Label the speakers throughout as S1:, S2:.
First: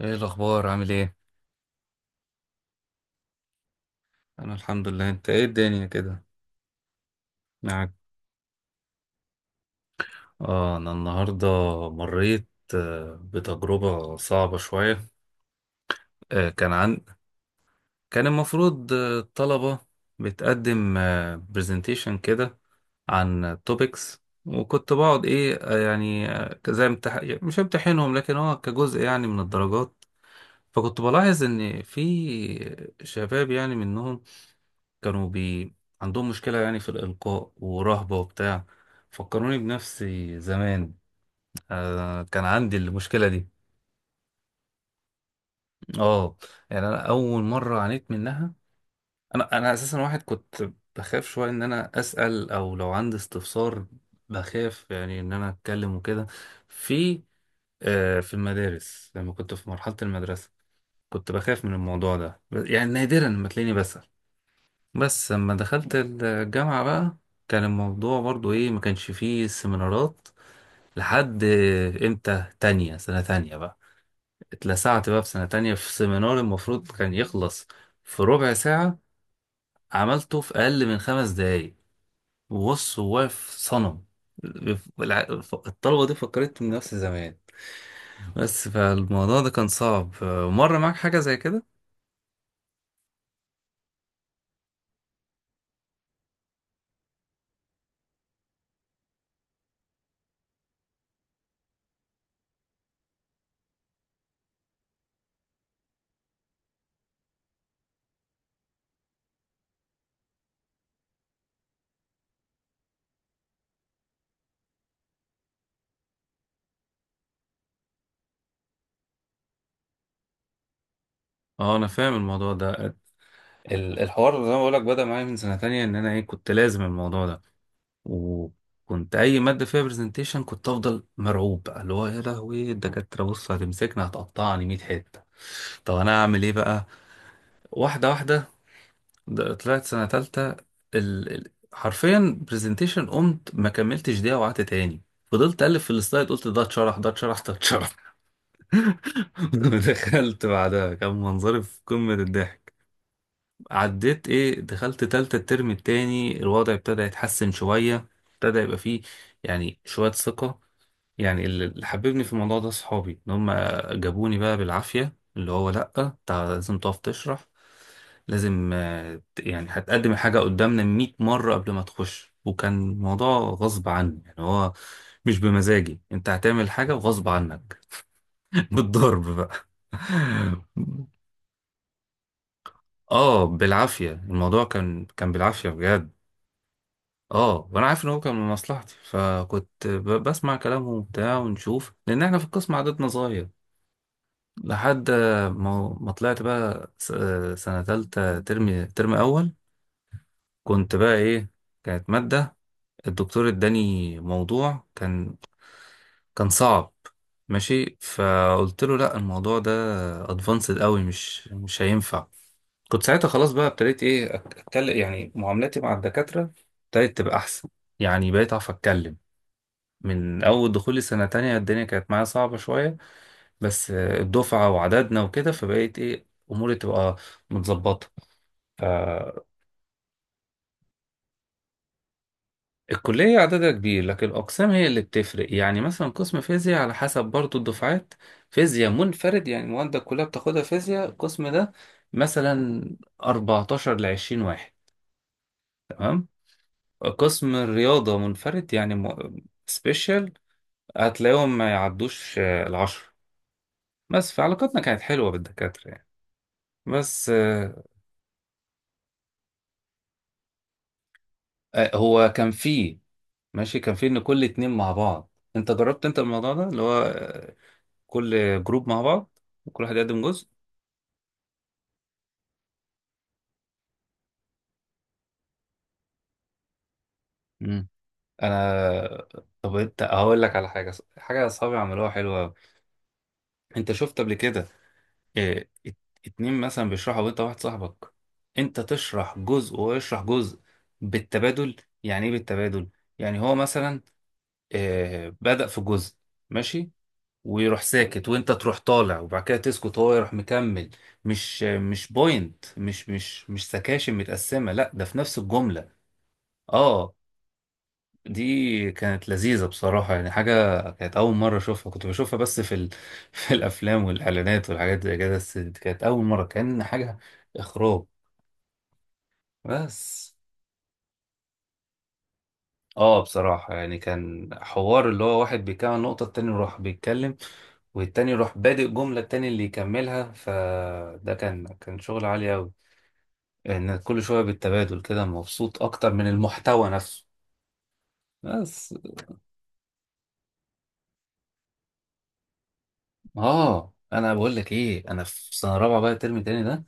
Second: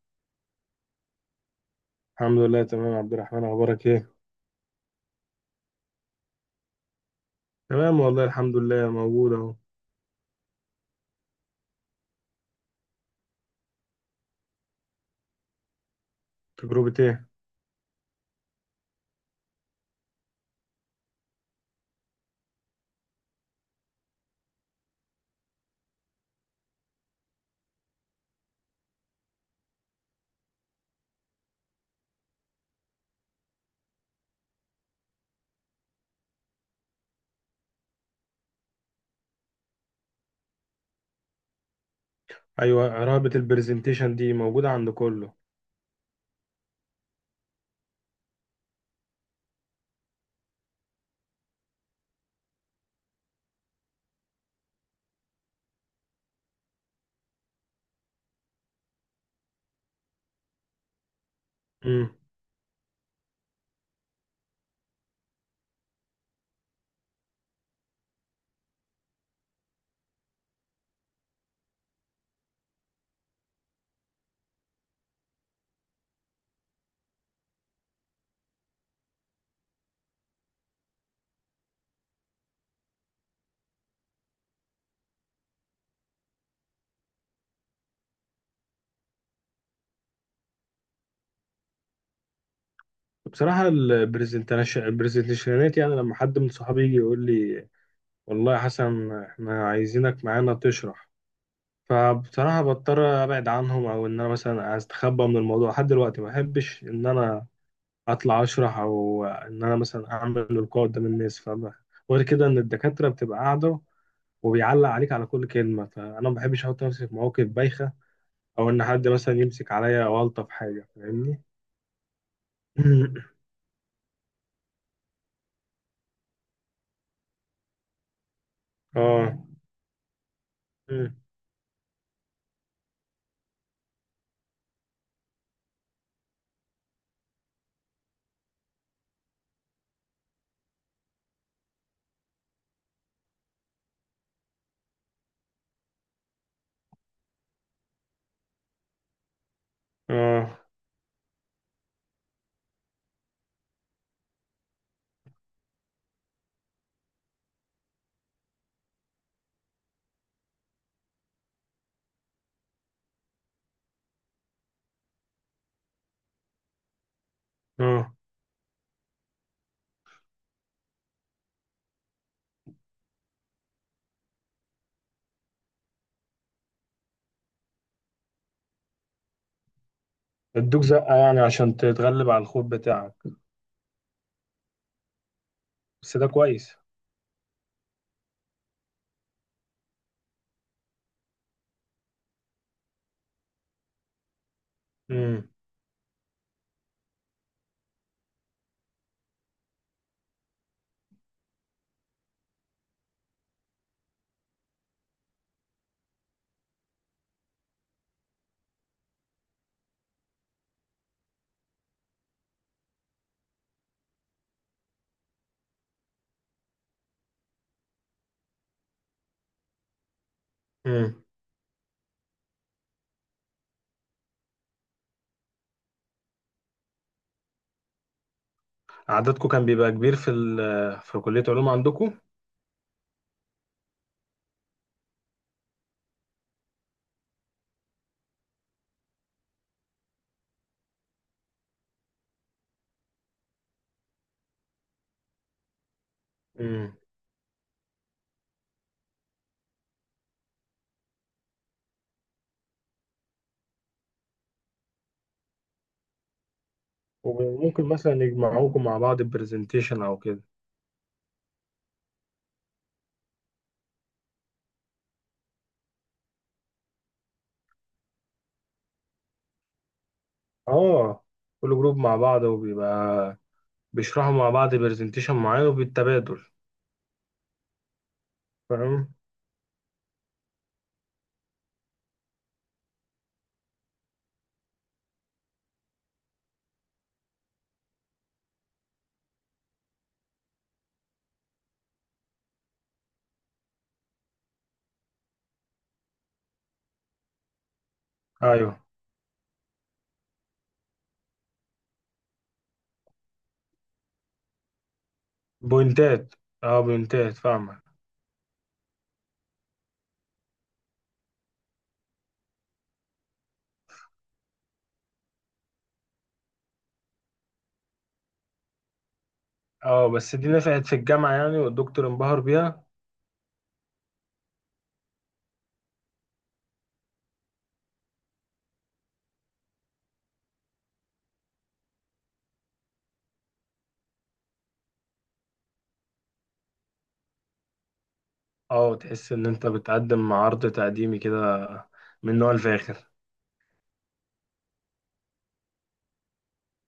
S1: ايه الاخبار؟ عامل ايه؟
S2: الحمد لله، تمام يا عبد الرحمن. اخبارك ايه؟
S1: انا الحمد لله. انت ايه الدنيا كده معاك؟
S2: تمام، والله الحمد لله، موجود اهو.
S1: اه، انا النهارده مريت بتجربه صعبه شويه. آه، كان
S2: تجربة
S1: عن
S2: ايه؟
S1: كان المفروض الطلبه بتقدم برزنتيشن كده عن توبكس، وكنت بقعد ايه يعني زي مش امتحنهم، لكن هو كجزء يعني من الدرجات. فكنت بلاحظ ان في شباب يعني منهم كانوا بي عندهم مشكلة يعني في الإلقاء ورهبة وبتاع. فكروني بنفسي زمان. آه، كان عندي
S2: ايوه،
S1: المشكلة
S2: رهبة
S1: دي.
S2: البرزنتيشن دي موجودة عند كله.
S1: اه، يعني أنا أول مرة عانيت منها. أنا أساسا واحد كنت بخاف شوية إن أنا أسأل أو لو عندي استفسار، بخاف يعني إن أنا أتكلم وكده. في في المدارس لما كنت في مرحلة المدرسة كنت بخاف من
S2: امم.
S1: الموضوع ده، يعني نادرا لما تلاقيني بسأل. بس لما دخلت الجامعة بقى كان الموضوع برضو ايه، ما كانش فيه سيمينارات لحد امتى، تانية، سنة تانية بقى اتلسعت بقى في سنة تانية في سيمينار المفروض كان يخلص في ربع ساعة، عملته في أقل من خمس دقايق وبص هو واقف صنم. الع- الطلبة دي فكرتهم نفس زمان، بس فالموضوع ده كان صعب. مر معاك حاجة زي كده؟
S2: بصراحة البرزنتيشنات يعني لما حد من صحابي يجي يقول لي والله يا حسن احنا عايزينك معانا تشرح، فبصراحة بضطر ابعد عنهم او ان انا مثلا استخبى من الموضوع. لحد دلوقتي ما احبش ان انا اطلع اشرح او ان انا مثلا اعمل لقاء قدام الناس، فاهم؟ غير كده ان الدكاترة بتبقى قاعدة وبيعلق عليك على كل كلمة، فأنا ما بحبش أحط نفسي في مواقف بايخة أو إن حد مثلا يمسك عليا أو ألطف حاجة، فاهمني؟
S1: اه، انا فاهم الموضوع ده. الحوار زي ما بقولك بدأ معايا من سنة تانية، ان انا ايه كنت لازم الموضوع ده. وكنت
S2: آه،
S1: اي ماده فيها برزنتيشن كنت افضل مرعوب بقى، اللي هو يا لهوي الدكاتره بص هتمسكنا، هتقطعني 100 حته. طب انا اعمل ايه بقى؟ واحده واحده. طلعت سنه تالتة، حرفيا برزنتيشن قمت ما كملتش دقيقه وقعدت تاني. فضلت الف في السلايد، قلت ده اتشرح، ده اتشرح، ده اتشرح. دخلت
S2: آه،
S1: بعدها كان منظري في قمه الضحك. عديت ايه، دخلت تالتة الترم التاني، الوضع ابتدى يتحسن شويه، ابتدى يبقى فيه يعني شوية ثقة. يعني اللي حببني في الموضوع ده صحابي، ان هم جابوني بقى بالعافية، اللي هو لأ لازم تقف تشرح،
S2: آه.
S1: لازم يعني هتقدم الحاجة قدامنا 100 مرة قبل ما تخش. وكان موضوع غصب عني، يعني هو مش بمزاجي، انت هتعمل حاجة وغصب عنك. بالضرب بقى.
S2: ادوك زقة يعني عشان تتغلب على الخوف بتاعك.
S1: اه بالعافية، الموضوع كان بالعافية بجد.
S2: بس ده كويس.
S1: اه وانا عارف ان هو كان من مصلحتي، فكنت بسمع كلامهم وبتاع ونشوف، لان احنا في القسم عددنا صغير لحد
S2: مم.
S1: ما طلعت بقى سنة تالتة، ترم أول. كنت بقى إيه، كانت مادة الدكتور اداني موضوع كان صعب. ماشي، فقلت له لا الموضوع ده ادفانسد قوي، مش هينفع. كنت ساعتها خلاص بقى ابتديت ايه اتكلم، يعني معاملاتي مع الدكاترة ابتدت تبقى احسن، يعني بقيت اعرف اتكلم. من اول دخولي
S2: مم.
S1: سنة تانية الدنيا كانت معايا صعبة شوية، بس الدفعة وعددنا وكده فبقيت ايه اموري تبقى متظبطة. فالكلية
S2: عددكم كان بيبقى كبير في ال آه، في كلية علوم عندكم؟
S1: عددها كبير، لكن الأقسام هي اللي بتفرق، يعني مثلا قسم فيزياء على حسب برضو الدفعات، فيزياء منفرد يعني المواد كلها بتاخدها فيزياء القسم ده. مثلا 14 ل 20 واحد، تمام.
S2: مم.
S1: قسم الرياضة منفرد يعني سبيشال، هتلاقيهم ما يعدوش العشرة. بس فعلاقتنا كانت حلوة بالدكاترة يعني. بس
S2: وممكن مثلا يجمعوكم مع بعض برزنتيشن أو كده؟
S1: هو كان فيه ماشي، كان في ان كل اتنين مع بعض. انت جربت انت الموضوع ده اللي هو كل جروب مع بعض وكل واحد يقدم جزء؟
S2: آه، كل جروب مع بعض وبيبقى بيشرحوا مع بعض برزنتيشن معين وبالتبادل،
S1: مم.
S2: فاهم؟
S1: انا. طب انت هقول لك على حاجه، حاجه اصحابي عملوها حلوه أوي. انت شفت قبل كده إيه ات- اتنين مثلا بيشرحوا، وانت واحد صاحبك، انت تشرح جزء وهو يشرح جزء بالتبادل. يعني ايه بالتبادل؟ يعني هو مثلا إيه بدأ في جزء ماشي، ويروح ساكت وانت
S2: أيوه،
S1: تروح طالع، وبعد كده تسكت وهو يروح مكمل. مش بوينت، مش سكاشن متقسمة، لا ده في نفس الجملة.
S2: بوينتات. اه،
S1: اه،
S2: بوينتات، فاهمة.
S1: دي كانت لذيذة بصراحة. يعني حاجة كانت أول مرة أشوفها، كنت بشوفها بس في الأفلام والإعلانات والحاجات زي كده، بس دي كانت أول مرة. كان حاجة إخراج
S2: اه،
S1: بس.
S2: بس دي نفعت في الجامعة يعني والدكتور انبهر بيها.
S1: اه بصراحة يعني كان حوار اللي هو واحد بيكمل نقطة التاني يروح بيتكلم، والتاني يروح بادئ جملة التاني اللي يكملها، فده كان شغل عالي أوي. إن كل شوية بالتبادل كده، مبسوط أكتر من المحتوى نفسه بس.
S2: اه، تحس ان انت بتقدم عرض تقديمي كده من نوع الفاخر.
S1: اه أنا بقول لك إيه، أنا في سنة رابعة بقى الترم التاني ده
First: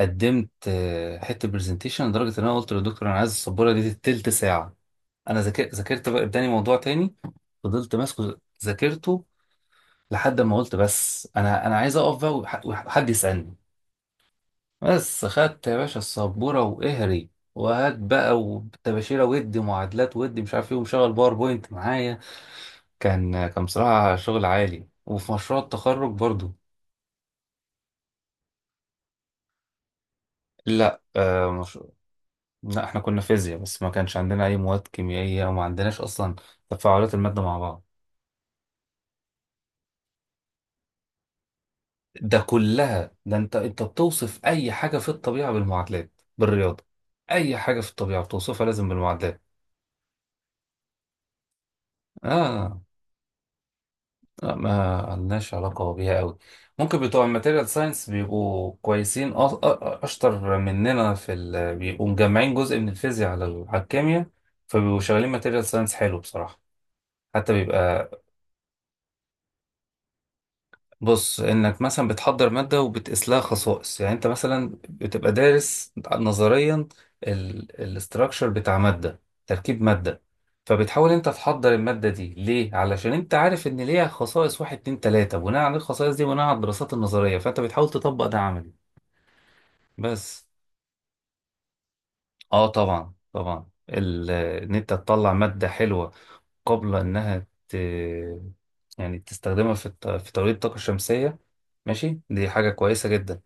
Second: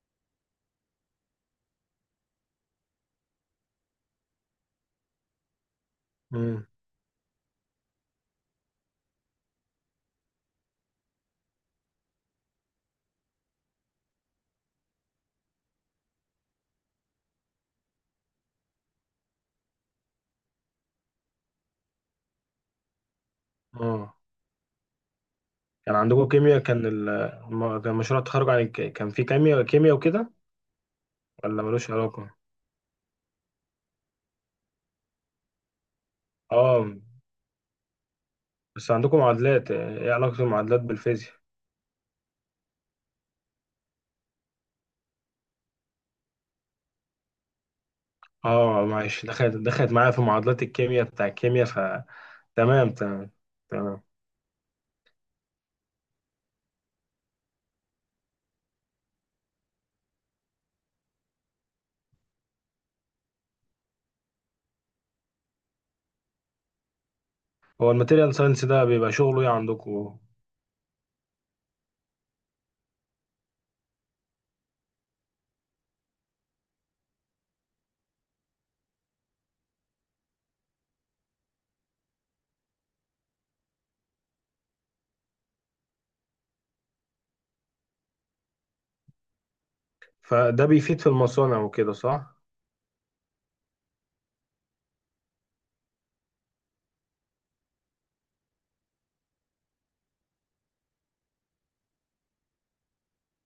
S1: قدمت حتة برزنتيشن، لدرجة إن أنا قلت للدكتور أنا عايز السبورة دي تلت ساعة. أنا ذاكرت ذاكرت بقى تاني،
S2: امم.
S1: موضوع تاني، فضلت ماسكه ذاكرته، لحد ما قلت بس انا عايز اقف بقى وحد يسالني بس. خدت يا باشا السبوره واهري وهات بقى وتباشيره، ودي معادلات ودي مش عارف ايه، ومشغل باوربوينت معايا. كان بصراحه
S2: اه،
S1: شغل عالي. وفي مشروع
S2: كان
S1: التخرج
S2: عندكم
S1: برضو.
S2: كيمياء، كان مشروع التخرج كان في كيمياء كيمياء وكده؟
S1: لا، آه
S2: ولا
S1: مش...
S2: ملوش علاقة؟
S1: لا احنا كنا فيزياء بس، ما كانش عندنا اي مواد كيميائيه، وما عندناش اصلا
S2: اه،
S1: تفاعلات الماده مع بعض.
S2: بس عندكم معادلات. ايه علاقة المعادلات بالفيزياء؟
S1: ده كلها ده، انت بتوصف اي حاجه في الطبيعه بالمعادلات، بالرياضه. اي حاجه في الطبيعه بتوصفها
S2: اه،
S1: لازم
S2: معلش،
S1: بالمعادلات.
S2: دخلت معايا في معادلات الكيمياء بتاع الكيمياء ف...
S1: اه،
S2: تمام، تمام. تمام.
S1: لا ما لناش علاقة بيها قوي. ممكن بتوع الماتيريال ساينس بيبقوا كويسين، أشطر مننا بيبقوا مجمعين جزء من الفيزياء على على الكيمياء، فبيبقوا شغالين ماتيريال ساينس حلو بصراحة، حتى
S2: هو
S1: بيبقى.
S2: الماتيريال ساينس ده بيبقى شغله ايه عندكم؟
S1: بص، انك مثلا بتحضر ماده وبتقيس لها خصائص. يعني انت مثلا بتبقى دارس نظريا الاستراكشر بتاع ماده، تركيب ماده، فبتحاول انت تحضر الماده دي ليه، علشان انت عارف ان ليها خصائص واحد اتنين تلاته، بناء على الخصائص دي، بناء على الدراسات النظريه، فانت بتحاول تطبق ده عملي بس.
S2: فده بيفيد في المصانع وكده، صح؟
S1: اه طبعا طبعا، ان انت تطلع ماده حلوه قبل انها يعني تستخدمها في توليد الطاقه الشمسيه، ماشي. دي حاجه كويسه جدا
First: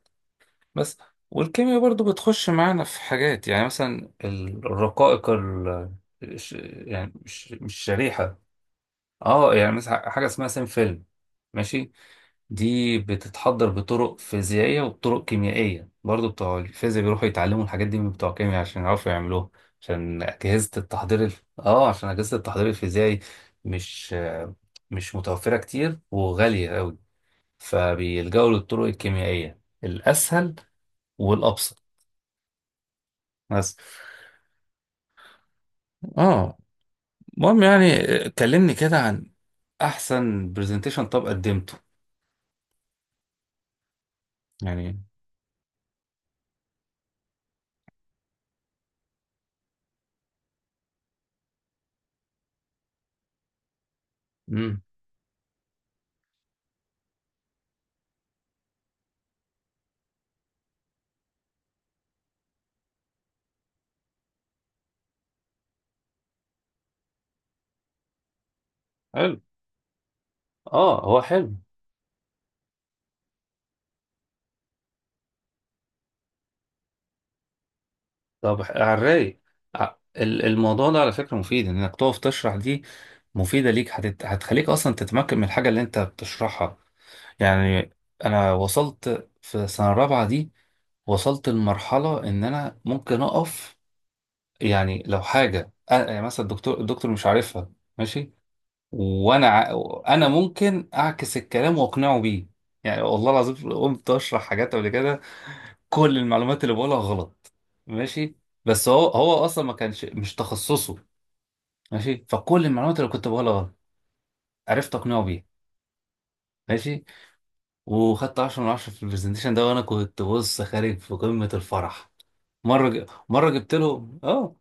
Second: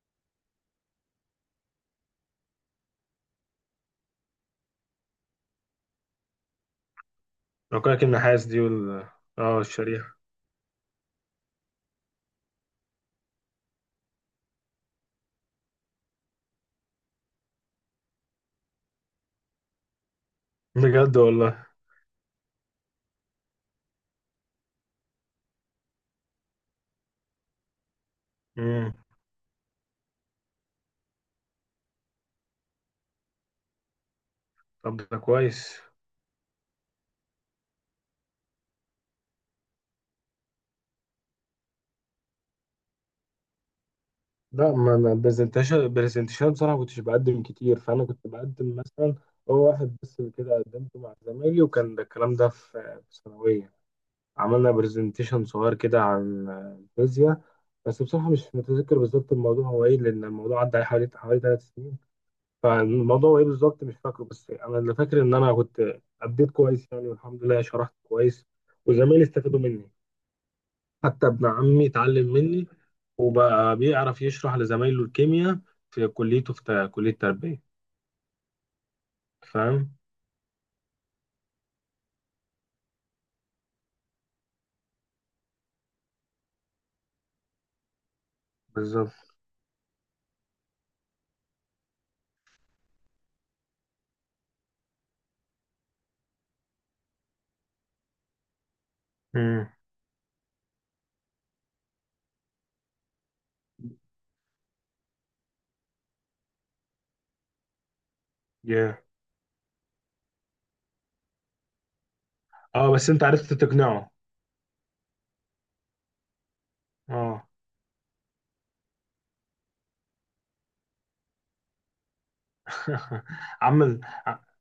S1: بس. والكيمياء برضو بتخش معانا في حاجات، يعني مثلا الرقائق الش- يعني مش
S2: رقائق
S1: شريحة.
S2: النحاس دي وال...
S1: اه،
S2: اه،
S1: يعني مثلا
S2: الشريحة.
S1: حاجة اسمها سينفيلم، ماشي. دي بتتحضر بطرق فيزيائية وبطرق كيميائية برضو، بتوع الفيزياء بيروحوا يتعلموا الحاجات دي من بتوع الكيمياء عشان يعرفوا يعملوها،
S2: بجد والله.
S1: عشان أجهزة التحضير الفيزيائي مش مش متوفرة كتير وغالية أوي، فبيلجأوا للطرق
S2: امم.
S1: الكيميائية الأسهل والأبسط بس.
S2: طب ده كويس.
S1: اه، المهم يعني، كلمني كده عن احسن برزنتيشن طب قدمته.
S2: لا، ما
S1: يعني.
S2: انا برزنتيشن برزنتيشن بصراحة كنتش بقدم كتير، فانا كنت بقدم مثلا... هو واحد بس اللي كده قدمته مع زمايلي، وكان ده الكلام ده في ثانوية. عملنا
S1: امم
S2: برزنتيشن صغير كده عن الفيزياء، بس بصراحة مش متذكر بالظبط الموضوع هو ايه، لأن الموضوع عدى عليه حوالي 3 سنين. فالموضوع ايه بالظبط مش فاكره، بس انا اللي فاكر ان انا كنت اديت كويس يعني والحمد لله، شرحت كويس وزمايلي
S1: حلو.
S2: استفادوا مني.
S1: اه هو
S2: حتى ابن
S1: حلو.
S2: عمي اتعلم مني وبقى بيعرف يشرح لزمايله الكيمياء في كليته في كلية تربية،
S1: طب على الرايق.
S2: فاهم؟
S1: الموضوع ده على فكرة مفيد، انك تقف تشرح دي مفيدة ليك، هتخليك اصلا تتمكن من الحاجة اللي انت بتشرحها. يعني انا
S2: بالظبط.
S1: وصلت في سنة رابعة دي، وصلت لمرحلة ان انا ممكن اقف يعني، لو حاجة يعني مثلا الدكتور مش عارفها، ماشي، وانا ع...
S2: امم.
S1: انا ممكن اعكس الكلام واقنعه بيه. يعني والله العظيم قمت اشرح حاجات قبل كده كل المعلومات اللي بقولها غلط، ماشي، بس
S2: yeah.
S1: هو اصلا ما كانش، مش تخصصه، ماشي. فكل
S2: اه،
S1: المعلومات
S2: بس
S1: اللي
S2: انت
S1: كنت
S2: عرفت
S1: بقولها غلط،
S2: تقنعه.
S1: عرفت اقنعه بيها، ماشي،
S2: اه.
S1: وخدت 10 من 10 في البرزنتيشن ده، وانا كنت بص خارج في قمة الفرح. مرة جبت
S2: عمل
S1: له اه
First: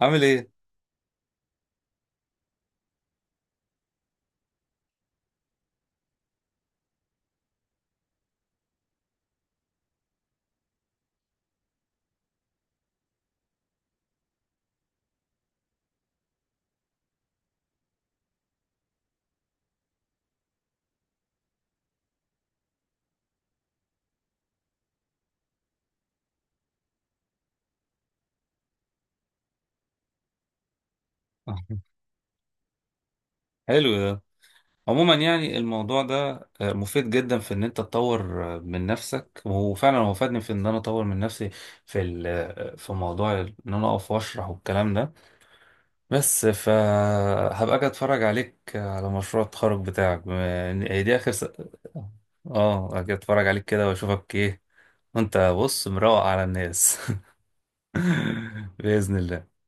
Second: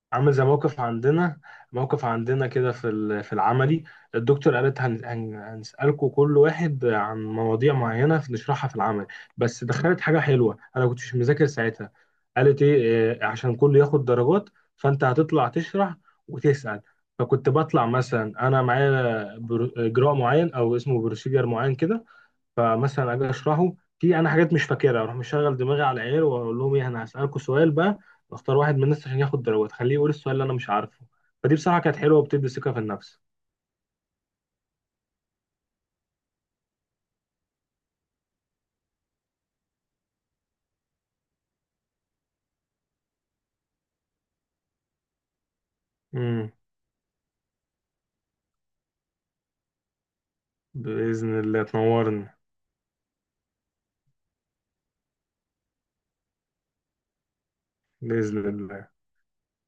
S1: عامل
S2: عامل زي
S1: ايه.
S2: موقف عندنا. موقف عندنا كده في في العملي. الدكتور قالت هنسألكوا كل واحد عن مواضيع معينة نشرحها في العمل، بس دخلت حاجة حلوة أنا كنتش مذاكر ساعتها. قالت إيه عشان كله ياخد درجات، فأنت هتطلع تشرح وتسأل. فكنت بطلع مثلا أنا معايا إجراء معين أو اسمه بروسيجر معين كده، فمثلا اجي اشرحه. في انا حاجات مش فاكرها، اروح مشغل دماغي على العيال واقول لهم ايه، انا هسالكم سؤال بقى، واختار واحد من الناس عشان ياخد درجات خليه يقول السؤال اللي انا مش عارفه. فدي بصراحه كانت حلوه وبتدي ثقه في النفس.
S1: حلو ده. عموما يعني الموضوع ده مفيد جدا في ان انت تطور من نفسك، وفعلا هو فادني في ان انا اطور من نفسي في ال- آه، في موضوع ان انا اقف واشرح والكلام ده بس.
S2: امم.
S1: فهبقى اجي اتفرج عليك على مشروع التخرج بتاعك، بما هي دي اخر
S2: بإذن الله تنورني.
S1: اه اجي اتفرج عليك كده واشوفك ايه، وانت بص مروق على الناس.
S2: بإذن الله.
S1: بإذن الله.